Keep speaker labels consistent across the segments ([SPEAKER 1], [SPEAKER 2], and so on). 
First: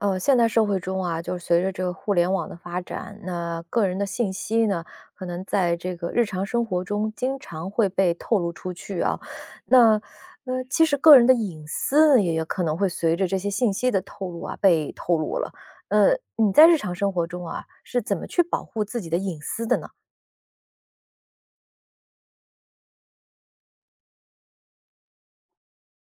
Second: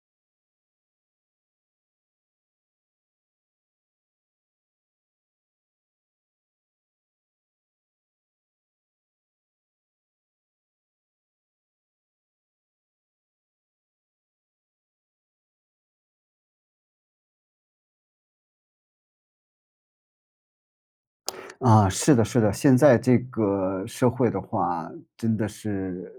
[SPEAKER 1] 现代社会中啊，就是随着这个互联网的发展，那个人的信息呢，可能在这个日常生活中经常会被透露出去啊。那其实个人的隐私也可能会随着这些信息的透露啊，被透露了。呃，你在日常生活中啊，是怎么去保护自己的隐私的呢？
[SPEAKER 2] 啊，是的，是的，现在这个社会的话，真的是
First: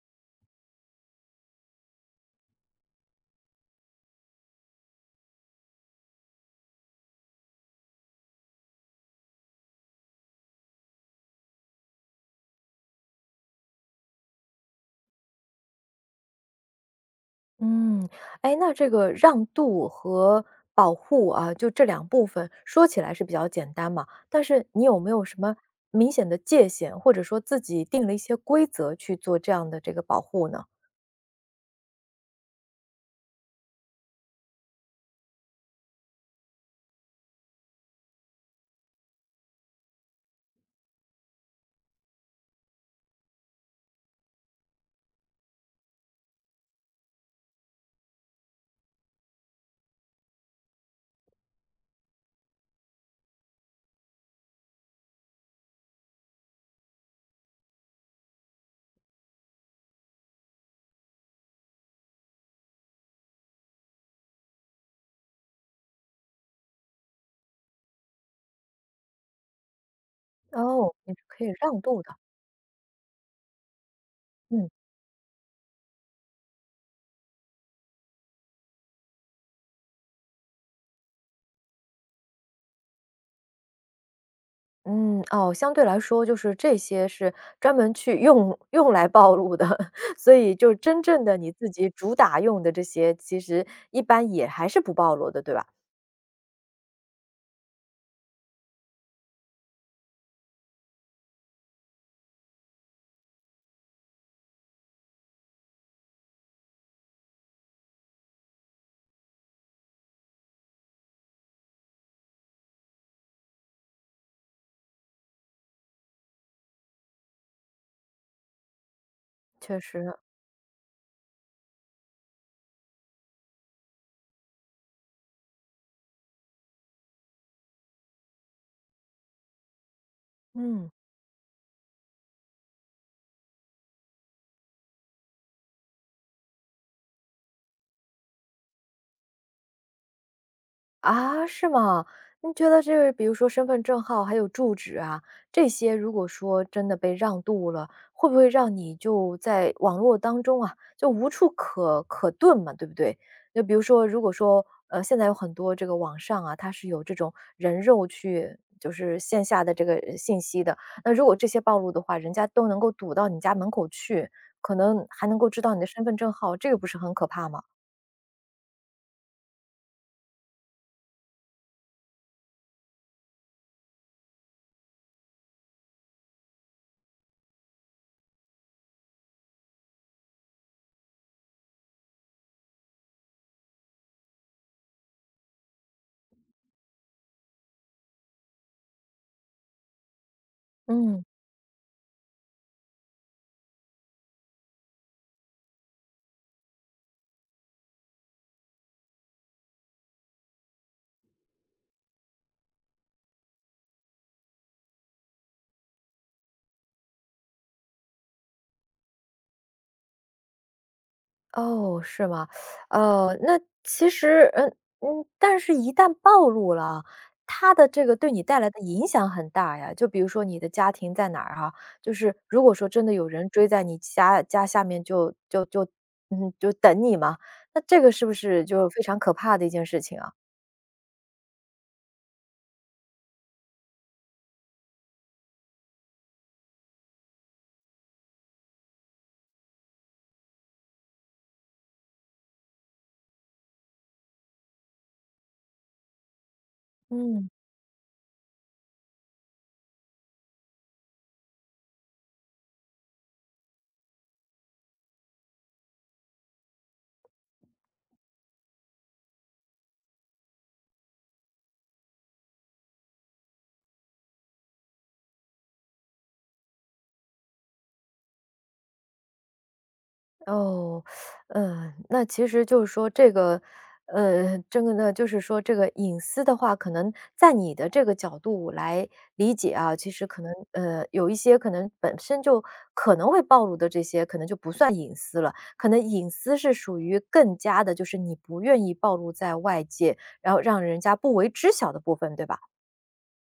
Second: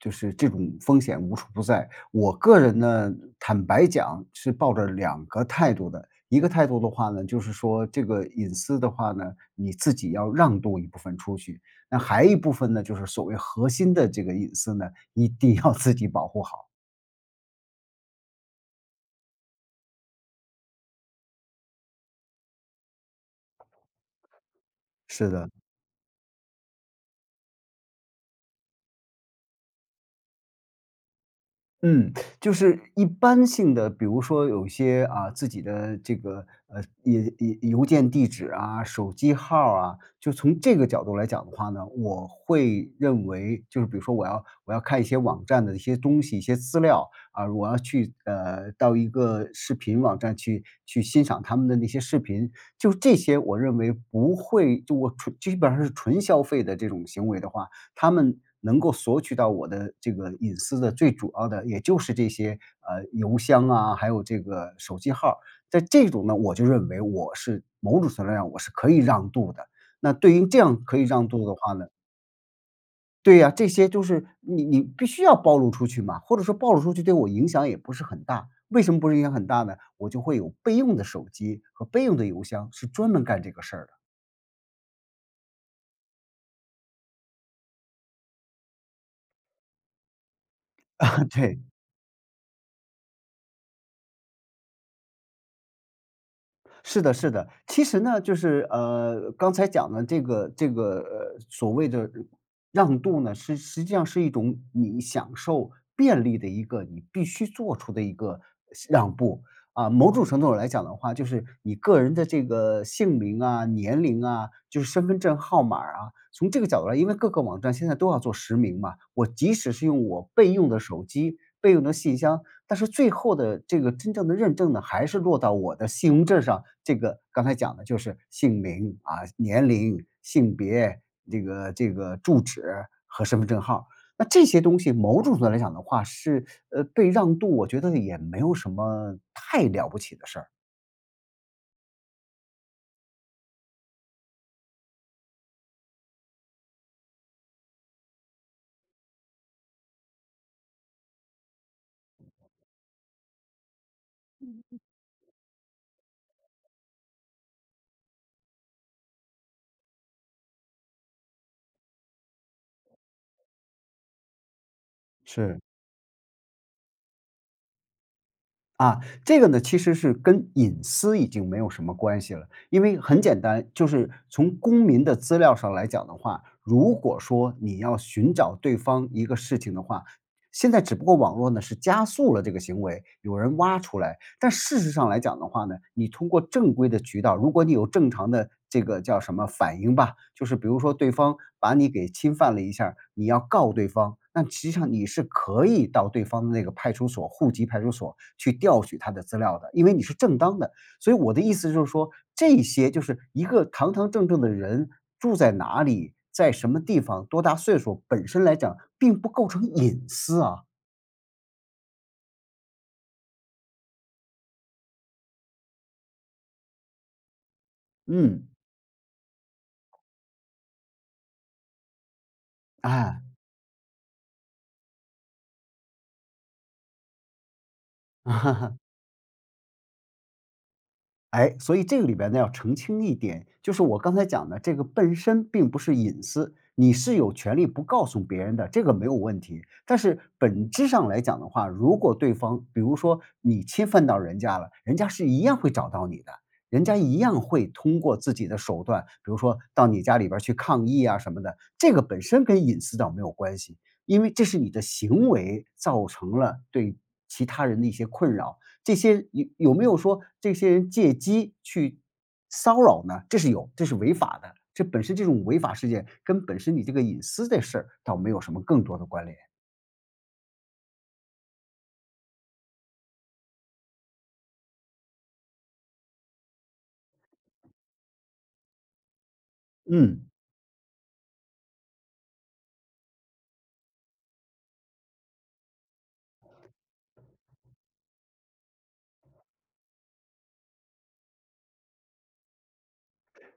[SPEAKER 2] 就是这种风险无处不在。我个人呢，坦白讲是抱着两个态度的。一个态度的话呢，就是说这个隐私的话呢，你自己要让渡一部分出去，那还一部分呢，就是所谓核心的这个隐私呢，一定要自己保护好。
[SPEAKER 1] 嗯，哎，那这个让渡和保护啊，就这两部分说起来是比较简单嘛，但是你有没有
[SPEAKER 2] 是
[SPEAKER 1] 什
[SPEAKER 2] 的。
[SPEAKER 1] 么明显的界限，或者说自己定了一些规则去做这样的这个保护呢？
[SPEAKER 2] 嗯，就是一般性的，比如说有些啊，自己的这个也邮件地址啊、手机号儿啊，就从这个角度来讲的话呢，我会认为就是比如说我要看一些网站的一些东西、一些资料啊，我要去到一个视频网站去欣赏他们的那些视频，就这些我认为不会，就我纯基本上是纯消费的这种行为的话，他们能够索取到我的这个隐私的最主要的，也就是这些邮箱啊，还有这个手机号儿在这种呢，我就认为我是某种程度上我是可以让渡的。那对于这样
[SPEAKER 1] 哦，
[SPEAKER 2] 可以
[SPEAKER 1] 你是
[SPEAKER 2] 让
[SPEAKER 1] 可
[SPEAKER 2] 渡
[SPEAKER 1] 以
[SPEAKER 2] 的话
[SPEAKER 1] 让
[SPEAKER 2] 呢，
[SPEAKER 1] 渡的。
[SPEAKER 2] 对呀，这些就是你
[SPEAKER 1] 嗯
[SPEAKER 2] 你必须要暴露出去嘛，或者说暴露出去对我影响也不是很大。为什么不是影响很大呢？我就会有备用的手机和备用的邮箱，是专门干这个事儿的。
[SPEAKER 1] 嗯，哦，相对来说就是这些是专门去用来暴露的，所以就真正 的你
[SPEAKER 2] 对。
[SPEAKER 1] 自己主打用的这些，其实一般也还是不暴露的，对吧？
[SPEAKER 2] 是的，是的。其实呢，就是刚才讲的这个所谓的让渡呢，是实际上是一种你享受便利的一个你必须做出的一个让步啊。某种程度上来讲的话，就是你个人的这个姓名啊、年龄啊，就是身份证号码儿啊，从这个角度来，因为各个网站现在都要做实名嘛，我即使
[SPEAKER 1] 确
[SPEAKER 2] 是用
[SPEAKER 1] 实。
[SPEAKER 2] 我备用的手机、备用的信箱，但是最后的这个真正的认证呢，还是落到我的信用证上，这个刚才讲的就是姓名啊、年龄、性
[SPEAKER 1] 嗯。
[SPEAKER 2] 别、这个住址和身份证号。那这些东西某种程度来讲的话是，被让渡，我觉得也没有什么太了不起的事儿。
[SPEAKER 1] 啊，是吗？你觉得这个比如说身份证号还有住址啊，这些如果说真的被让渡了，会不会让你就在网络当中啊，就无处可遁嘛，对不对？就比如说，如果说，现在有很多这个网上啊，它是有这种人肉去就是线下的这个信息的，那如果这些暴露的话，人家都能够堵到你家门口去，可能还能够
[SPEAKER 2] 是，
[SPEAKER 1] 知道你的身份证号，这个不是很可怕吗？
[SPEAKER 2] 啊，这个呢，其实是跟隐私已经没有什么关系了，因为很简单，就是从公民的资料上来讲的话，如果说你要寻找对方一个事情的话，现在只不过网络呢是加速了这个行为，有人挖出来，但事实上来讲的话呢，你通过正规的渠道，如果你有正常的这个叫什么反应吧，就是比如说对
[SPEAKER 1] 嗯。
[SPEAKER 2] 方把你给侵犯了一下儿你要告对方，那实际上你是可以到对方的那个派出所，户籍派出所去调取他的资料的，因为你是正当的。所以我的意思就是说，这些就是一个堂堂正正的人住在哪里，在什么地方，多大岁数，本身来讲并不构成隐私啊。
[SPEAKER 1] 哦，是吗？那其实，嗯嗯，但是一旦暴露了啊，它的这个对你
[SPEAKER 2] 嗯，
[SPEAKER 1] 带来的影响很大呀。就比如说你的家庭在哪儿哈，就是如果说真的
[SPEAKER 2] 哎。
[SPEAKER 1] 有人追在你家下面就嗯就等你嘛，那这个是不是就 非常可怕的一件事情啊？
[SPEAKER 2] 哎，所以这个里边呢要澄清一点，就是我刚才讲的这个本身并不是隐私，你是有权利不告诉别人的，这个没有问题。但是本质上来讲的话，如果对方比如说你侵犯到人家了，人家是一样会找到你的，人家一样
[SPEAKER 1] 嗯。
[SPEAKER 2] 会通过自己的手段，比如说到你家里边儿去抗议啊什么的，这个本身跟隐私倒没有关系，因为这是你的行为造成了对其他人的一些困扰，这些有没有说这些人借机去骚扰呢？这是有，这是违法的。这本身这种违法事件跟本身你这个隐私的事儿倒没有什么更多的关联。
[SPEAKER 1] 哦，那其实就是说这个，这个呢，就是说这个隐私的话，可能在你的这个角度来理解啊，其
[SPEAKER 2] 嗯。
[SPEAKER 1] 实可能有一些可能本身就可能会暴露的这些，可能就不算隐私了。可能隐私是属于更加的，就是你不愿意暴露在外界，然后让人家不为知晓的部分，对吧？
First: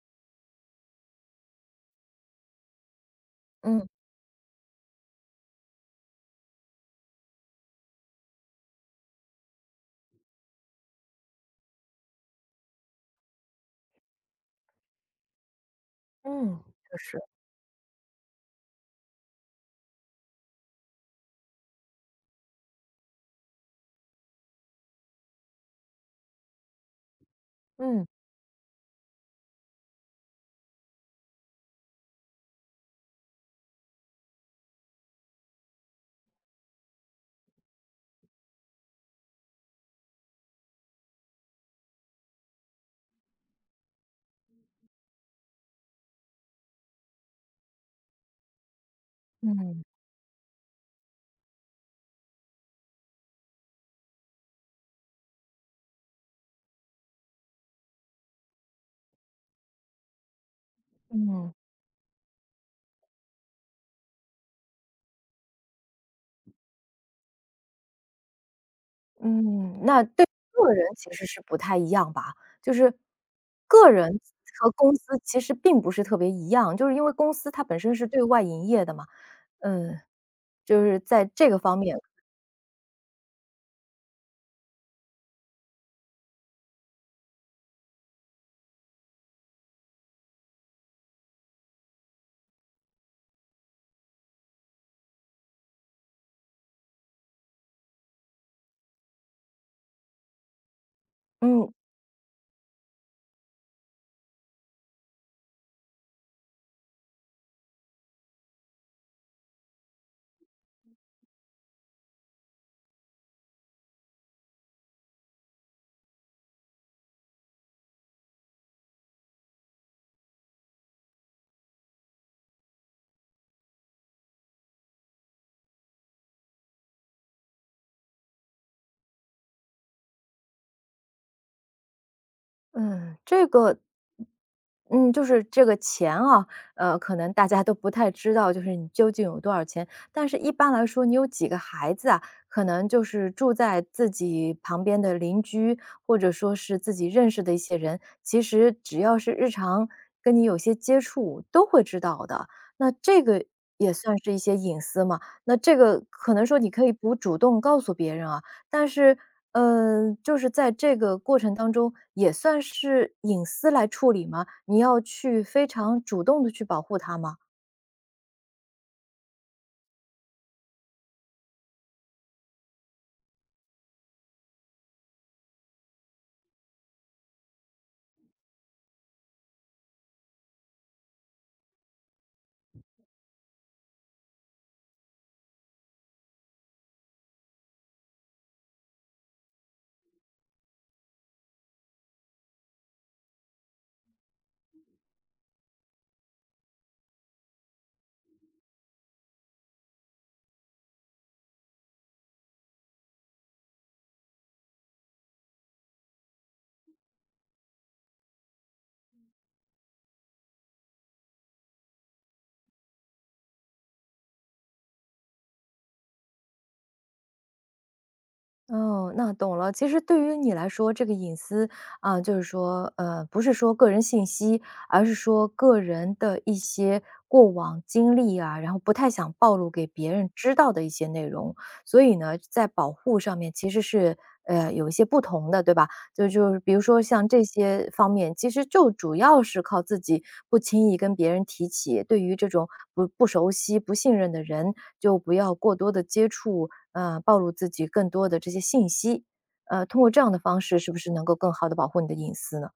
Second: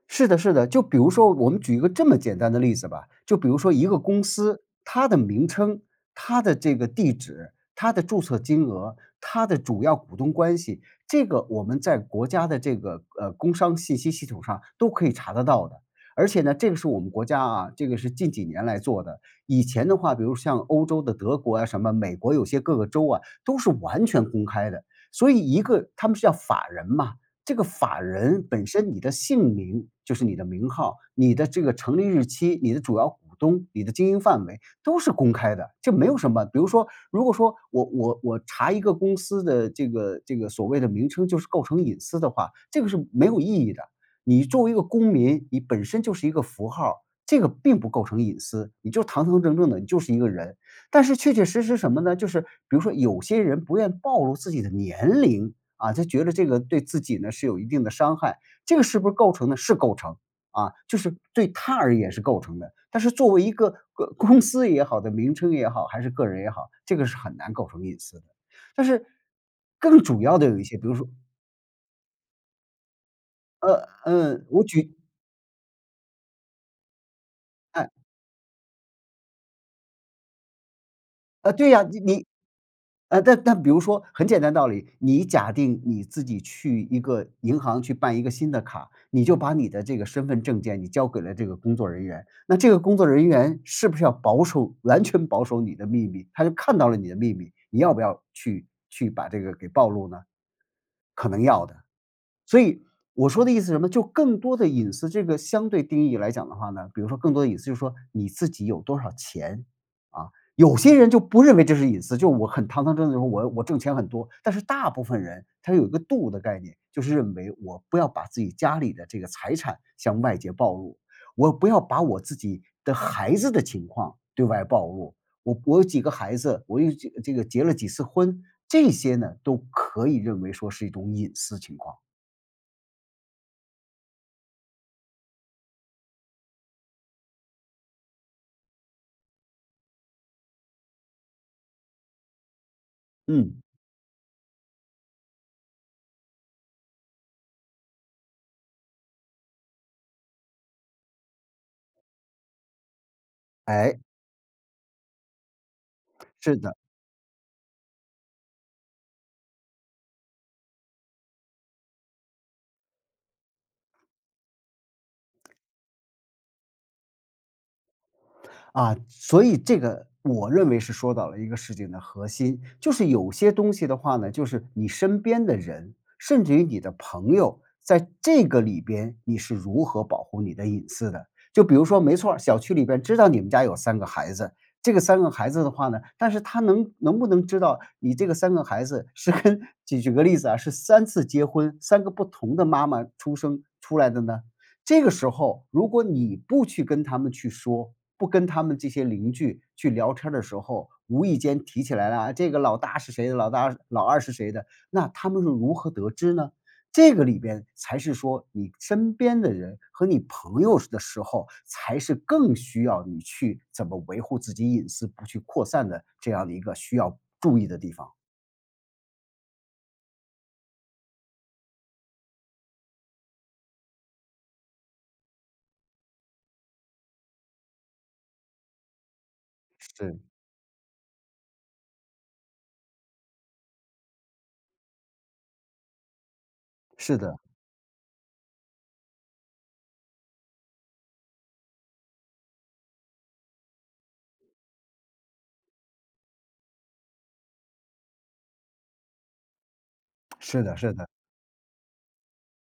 [SPEAKER 2] 是的，是的。就比如说，我们举一个这么简单的例子吧，就比如说
[SPEAKER 1] 嗯
[SPEAKER 2] 一个公司，它的名称、它的这个地址、它的注册金额、它的主要股东关系，这个我们在国家的这个工商信息系统上都可以查得到的。而且呢，
[SPEAKER 1] 嗯，
[SPEAKER 2] 这个是
[SPEAKER 1] 就
[SPEAKER 2] 我们
[SPEAKER 1] 是，
[SPEAKER 2] 国家啊，这个是近几年来做的。以前的话，比如像欧洲的德国啊，什么美国有些各个州啊，都是完全公开的。所以一个他们是叫法人嘛，这个法
[SPEAKER 1] 嗯
[SPEAKER 2] 人本身你的姓名就是你的名号，你的这个成立日期，你的主要股东，你的经营范围都是公开的，这没有什么。比如说，如果说我查一个公司的这个所谓的名称，就是构成隐私的话，这个是没有意义的。你作为一个公民，你本身就是一个符号，这个并不构成隐私，你就堂堂正正的，
[SPEAKER 1] 嗯
[SPEAKER 2] 你就是一个人。但是确确实实什么呢？就是比如说有些人不愿暴露自己的年龄，啊，他觉得这个对自己呢是有一定的伤害。这个是不是构成呢？是构成啊，就是对
[SPEAKER 1] 嗯。
[SPEAKER 2] 他而言是构成的。但是作为一个公司也好的名称也好，还是个人也好，这个是很难构成隐私的。但是
[SPEAKER 1] 嗯，那
[SPEAKER 2] 更主
[SPEAKER 1] 对
[SPEAKER 2] 要的有一
[SPEAKER 1] 个
[SPEAKER 2] 些，
[SPEAKER 1] 人
[SPEAKER 2] 比如说，
[SPEAKER 1] 其实是不太一样吧，就是
[SPEAKER 2] 呃，
[SPEAKER 1] 个人
[SPEAKER 2] 嗯，我
[SPEAKER 1] 和公
[SPEAKER 2] 举
[SPEAKER 1] 司其实并不是特别一样，就是因为公司它本
[SPEAKER 2] 哎
[SPEAKER 1] 身是对外营业的嘛，嗯，就是在这
[SPEAKER 2] 啊，
[SPEAKER 1] 个
[SPEAKER 2] 对
[SPEAKER 1] 方
[SPEAKER 2] 呀，
[SPEAKER 1] 面，
[SPEAKER 2] 你但比如说很简单道理，你假定你自己去一个银行去办一个新的卡，你就把你的这个身份证件你交给了这个工作人员，那这个工作人员是不是要保守完全保守你的秘密？他就看到了你的秘密，你要不要去把这个给暴露呢？可能要
[SPEAKER 1] 嗯，
[SPEAKER 2] 的。所以我说的意思是什么？就更多的隐私这个相对定义来讲的话呢，比如说更多的隐私就是说你自己有多少钱啊。有些人就不认为这是隐私，就我很堂堂正正地说我挣钱很多，但是大部分人他有一个度的概念，就是认为我不要把自己家里的这个财产向外界暴露，我不要把我自己的孩子的情况对外暴露。我有几个孩子，我又几这个结了几次婚，这些呢都可以认为说是一种隐私情况。
[SPEAKER 1] 嗯，这个嗯，就是这个钱啊，可能大家都不太知道，就是你究竟有多少钱。但是一般来说，你有几个孩子啊，可能就是住
[SPEAKER 2] 嗯，
[SPEAKER 1] 在自己旁边的邻居，或者说是自己认识的一些人，其实只要是日常跟你有些接触，都会知道的。那这个也
[SPEAKER 2] 哎，
[SPEAKER 1] 算是一些隐私嘛？那这个可能
[SPEAKER 2] 是
[SPEAKER 1] 说你
[SPEAKER 2] 的，
[SPEAKER 1] 可以不主动告诉别人啊，但是，嗯，就是在这个过程当中，也算是隐私来处理吗？你要去非常主动的去保护它吗？
[SPEAKER 2] 啊，所以这个我认为是说到了一个事情的核心，就是有些东西的话呢，就是你身边的人，甚至于你的朋友，在这个里边你是如何保护你的隐私的。就比如说，没错儿，小区里边知道你们家有三个孩子，这个三个孩子的话呢，但是他能不能知道你这个三个孩子是跟 举个例子啊，是三次结婚三个不同的妈妈出生出来的呢？这个时候，如果你不去跟他们去说，不跟他们这些邻居去聊天儿的时候，无意间提起来了啊，这个老大是谁的，老大老二是谁的，那他们是如何得知呢？这个里边才是说你身边的人和你朋友的时候，才是更需要你去怎么维护自己隐私不去扩散的这样的一个需要注意的地方。
[SPEAKER 1] 哦，那懂了。其实对于你来说，这个隐私啊，就是说，不是说个人信息，而是说个人的一些过往经历啊，然后不太想暴露给别
[SPEAKER 2] 是，
[SPEAKER 1] 人知道的一些内容。所以呢，在保护上面其实是，有一些不同的，对吧？就是比如说
[SPEAKER 2] 是
[SPEAKER 1] 像
[SPEAKER 2] 的，
[SPEAKER 1] 这些方面，其实就主要是靠自己不轻易跟别人提起，对于这种不熟悉、不信任的人，就不要过多的接触，暴露自己更多的这些信息。通过这样的方
[SPEAKER 2] 是的，
[SPEAKER 1] 式，是
[SPEAKER 2] 是
[SPEAKER 1] 不
[SPEAKER 2] 的。
[SPEAKER 1] 是能够更好的保护你的隐私呢？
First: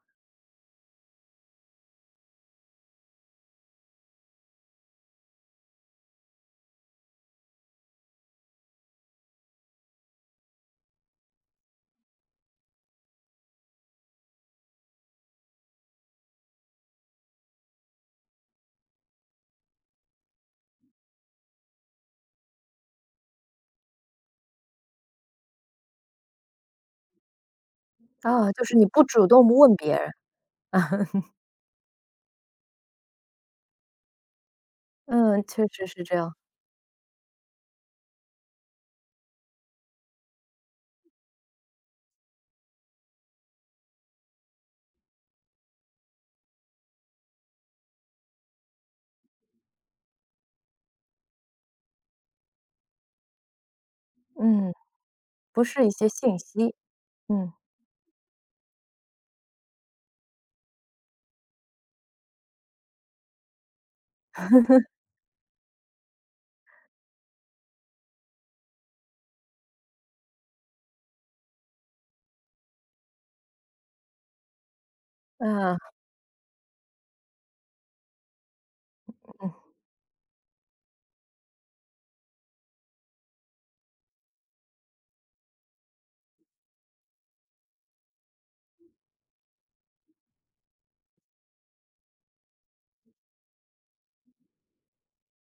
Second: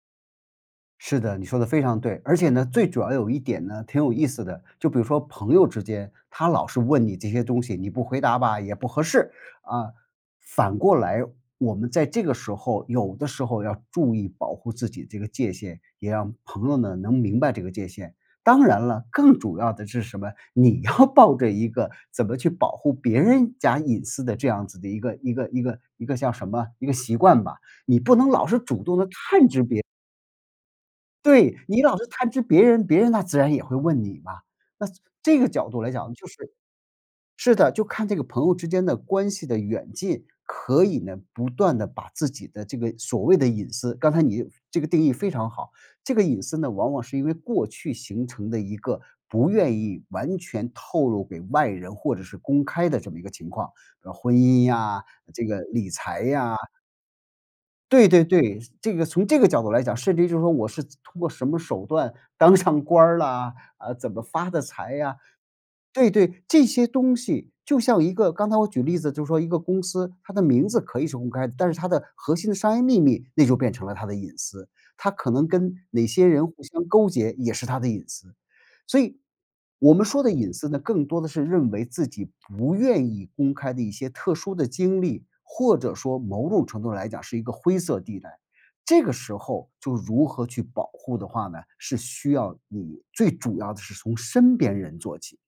[SPEAKER 2] 是的，你说的非常对。而且呢，最主要有一点呢，挺有意思的，就比如说朋友之间，他老是问你这些东西，你不回答吧，也不合适，啊。反过来，我们在这个时候，有的时候要注意保护自己这个界限，也让朋友呢能明白这个界限。当然了，更主要的是什么？你要 抱着一个怎么去保护别人家隐私的这样子的一个叫什么一个习惯吧，你不能老
[SPEAKER 1] 啊，
[SPEAKER 2] 是
[SPEAKER 1] 就是
[SPEAKER 2] 主
[SPEAKER 1] 你
[SPEAKER 2] 动
[SPEAKER 1] 不
[SPEAKER 2] 的
[SPEAKER 1] 主动
[SPEAKER 2] 探知
[SPEAKER 1] 问
[SPEAKER 2] 别。
[SPEAKER 1] 别人。
[SPEAKER 2] 对，你老是探知别人，别人那自然也会问你嘛。那这
[SPEAKER 1] 嗯，
[SPEAKER 2] 个
[SPEAKER 1] 确
[SPEAKER 2] 角度
[SPEAKER 1] 实
[SPEAKER 2] 来
[SPEAKER 1] 是
[SPEAKER 2] 讲，
[SPEAKER 1] 这
[SPEAKER 2] 就
[SPEAKER 1] 样。
[SPEAKER 2] 是是的，就看这个朋友之间的关系的远近，可以呢不断的把自己的这个所谓的隐私刚才你这个定义非常好，这个隐私呢，往往是因为过去形成的一个不愿意完全透露给外人或者是公开的这么一个情况，比如婚姻
[SPEAKER 1] 嗯，
[SPEAKER 2] 呀，这个
[SPEAKER 1] 不是
[SPEAKER 2] 理
[SPEAKER 1] 一些
[SPEAKER 2] 财
[SPEAKER 1] 信
[SPEAKER 2] 呀。
[SPEAKER 1] 息。嗯，
[SPEAKER 2] 对对对，这个从这个角度来讲，甚至于就是说我是通过什么手段当上官儿啦，啊，怎么发的财呀，对对，这些东西就像一个刚才我举例子，就是说一个公司，它的名字可以是公开的，但是它的核心的商业秘密，那就变成了它的隐私。它可能跟
[SPEAKER 1] 啊，
[SPEAKER 2] 哪些人互相勾结，也是它的隐私。所以，
[SPEAKER 1] 嗯。
[SPEAKER 2] 我们说的隐私呢，更多的是认为自己不愿意公开的一些特殊的经历，或者说某种程度来讲是一个灰色地带。这个时候，就如何去保护的话呢，是需要你最主要的是从身边人做起。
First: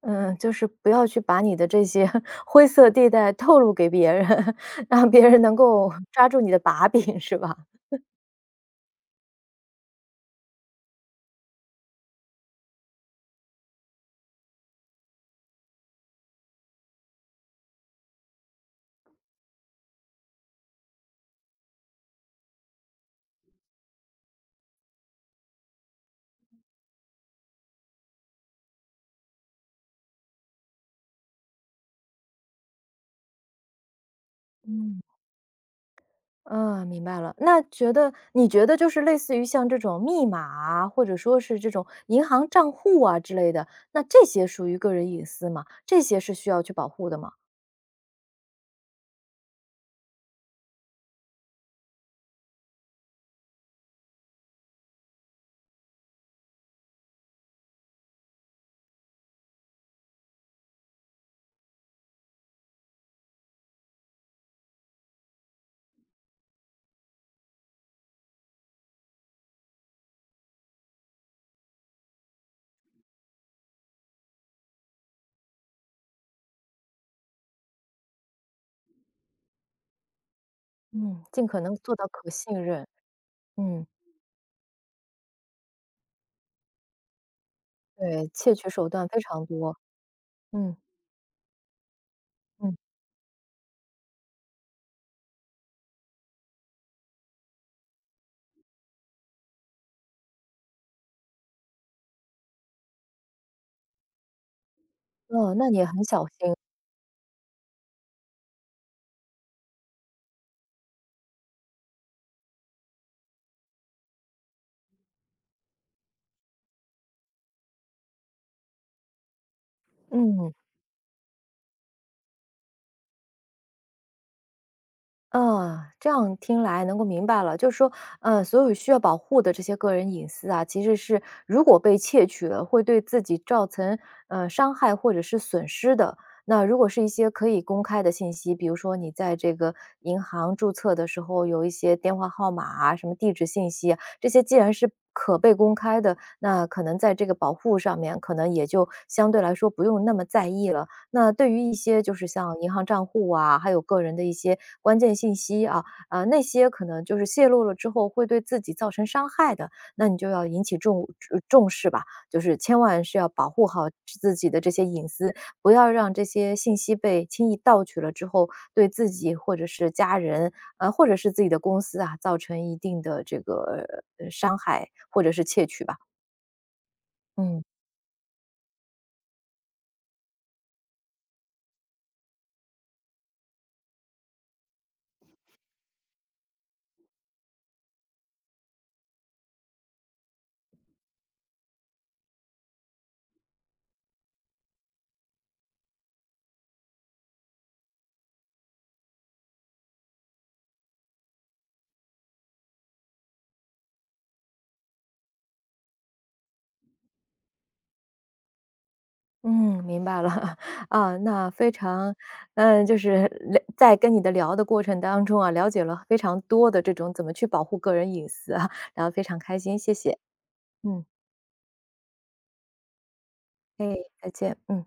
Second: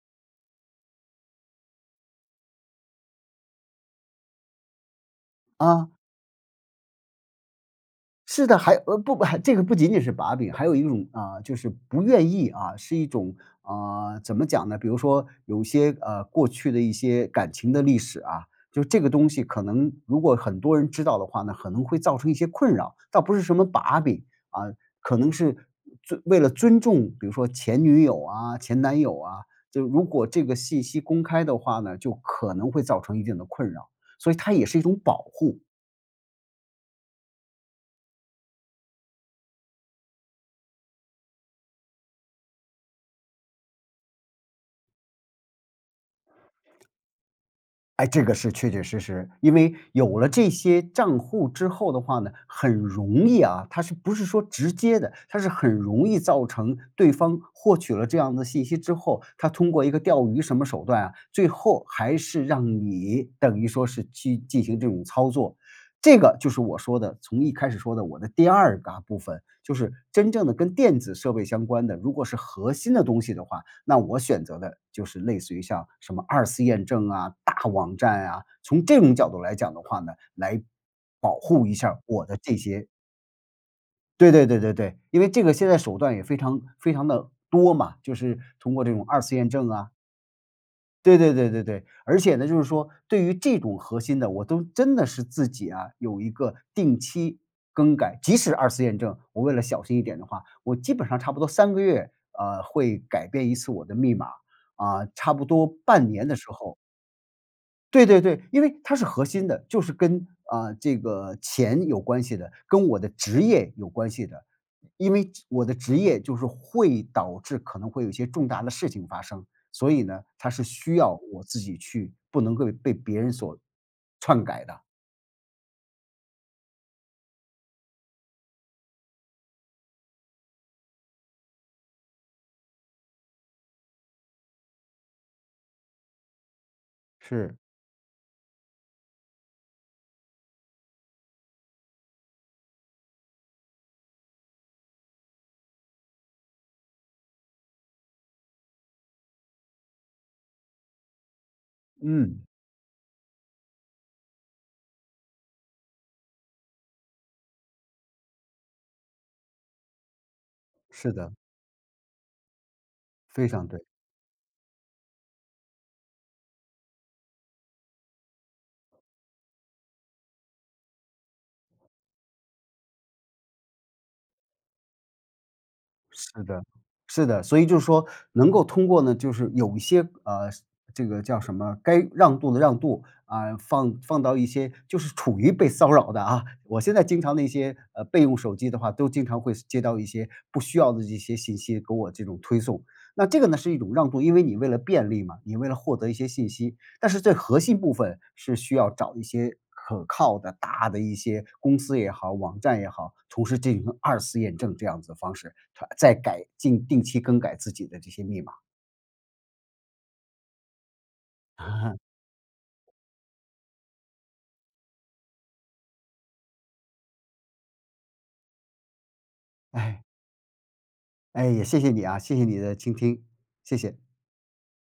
[SPEAKER 1] 嗯，就是不要去把你的这些 灰色地带透露给别人，让别人能
[SPEAKER 2] 啊，
[SPEAKER 1] 够抓住你的把柄，是吧？
[SPEAKER 2] 是的，还不，还这个不仅仅是把柄，还有一种啊，就是不愿意啊，是一种啊，怎么讲呢？比如说有些过去的一些感情的历史啊，就这个东西可能如果很多人知道的话呢，可能会造成一些困扰，倒不是什么把柄啊，可能是尊为了尊重，比如说前女友啊、前男友啊，就如果这个信息公开的话呢，就可能会造成一定的困扰，所以它也是一种
[SPEAKER 1] 嗯。
[SPEAKER 2] 保护。
[SPEAKER 1] 嗯，明白了。那觉得你觉得就是类似于像这种密码啊，或者说是这种银行账户啊之类的，那这些属于个人隐私嘛？这些是需要去保护的嘛？
[SPEAKER 2] 哎，这个是确确实实，因为有了这些账户之后的话呢，很容易啊，它是不是说直接的，它是很容易造成对方获取了这样的信息之后，他通过一个钓鱼什么手段啊，最后还是让你等于说是去进行这种操作，这个就是我说的，从一开始说的我的第二个部分，就是真正的跟电子设备相关的，如果是核心的东西的话，那我选择的就是类似于像什么二次验证啊、大网站啊，从这种角度来讲的话呢，来
[SPEAKER 1] 嗯，
[SPEAKER 2] 保
[SPEAKER 1] 尽可
[SPEAKER 2] 护一
[SPEAKER 1] 能做
[SPEAKER 2] 下
[SPEAKER 1] 到
[SPEAKER 2] 我
[SPEAKER 1] 可
[SPEAKER 2] 的这
[SPEAKER 1] 信任。
[SPEAKER 2] 些
[SPEAKER 1] 嗯，
[SPEAKER 2] 对对对对对，因为这个现在手段也非常非常的多嘛，就
[SPEAKER 1] 对，
[SPEAKER 2] 是
[SPEAKER 1] 窃取
[SPEAKER 2] 通过
[SPEAKER 1] 手
[SPEAKER 2] 这种
[SPEAKER 1] 段非
[SPEAKER 2] 二次
[SPEAKER 1] 常
[SPEAKER 2] 验证
[SPEAKER 1] 多。
[SPEAKER 2] 啊
[SPEAKER 1] 嗯，
[SPEAKER 2] 对对对对对，而且呢，就是
[SPEAKER 1] 嗯，
[SPEAKER 2] 说对于这种核心的，我都真的是自己啊有一个定期更改，即使二次验证，我为了小心一点的话，我基本上差不多三个月，会改变一次我的密码，啊，差不
[SPEAKER 1] 哦，
[SPEAKER 2] 多
[SPEAKER 1] 那你也很
[SPEAKER 2] 半
[SPEAKER 1] 小
[SPEAKER 2] 年的时
[SPEAKER 1] 心。
[SPEAKER 2] 候对对对，因为它是核心的，就是跟，啊，这个钱有关系的，跟我的职业有关系的。因为我的职业就是会导致可能会有一些重大的事情发生，所以呢，它
[SPEAKER 1] 嗯。
[SPEAKER 2] 是需要我自己去不能够被别人所篡改的。
[SPEAKER 1] 啊，这样听来能够明白了，就是说，所有需要保护的这些个人隐私啊，其实是如果被窃取了，会对自己造成伤害或者是损失的。那如果是一些可
[SPEAKER 2] 是。
[SPEAKER 1] 以公开的信息，比如说你在这个银行注册的时候有一些电话号码啊、什么地址信息啊这些既然是可被公开的，那可能在这个保护上面，可能也就相对来说不用那么在意了。那对于一些就是
[SPEAKER 2] 嗯，
[SPEAKER 1] 像银行账户啊，还有个人的一些关键信息啊，啊，那些可能就是泄露了之后会对自己造成伤害的，那你就要引起重
[SPEAKER 2] 是的，
[SPEAKER 1] 呃重视吧，就是千万是要
[SPEAKER 2] 非
[SPEAKER 1] 保护
[SPEAKER 2] 常
[SPEAKER 1] 好
[SPEAKER 2] 对。
[SPEAKER 1] 自己的这些隐私，不要让这些信息被轻易盗取了之后，对自己或者是家人，或者是自己的公司啊，造成一定的这个伤害或者是窃取吧。
[SPEAKER 2] 是的，是的，所
[SPEAKER 1] 嗯。
[SPEAKER 2] 以就是说能够通过呢，就是有一些这个叫什么，该让渡的让渡啊，放放到一些就是处于被骚扰的啊。我现在经常的一些备用手机的话，都经常会接到一些不需要的这些信息给我这种推送。那这个呢是一种让渡，因为你为了便利嘛，你为了获得一些信息，但是最核心部分是需要找一些可靠的大的一些公司也好，网站也好，同时进行二次验证这样子的方式，它再改进定期更改自己的这些密码。
[SPEAKER 1] 嗯，明白了 啊，那非 常嗯，就是了在跟你的聊的过程当中啊，了解了非常多的这种怎么去保护个人隐私啊，然后非常开心，谢
[SPEAKER 2] 哎
[SPEAKER 1] 谢。嗯，
[SPEAKER 2] 哎，也谢谢你啊，谢谢你的倾听，谢
[SPEAKER 1] 哎，
[SPEAKER 2] 谢。
[SPEAKER 1] 再见，嗯。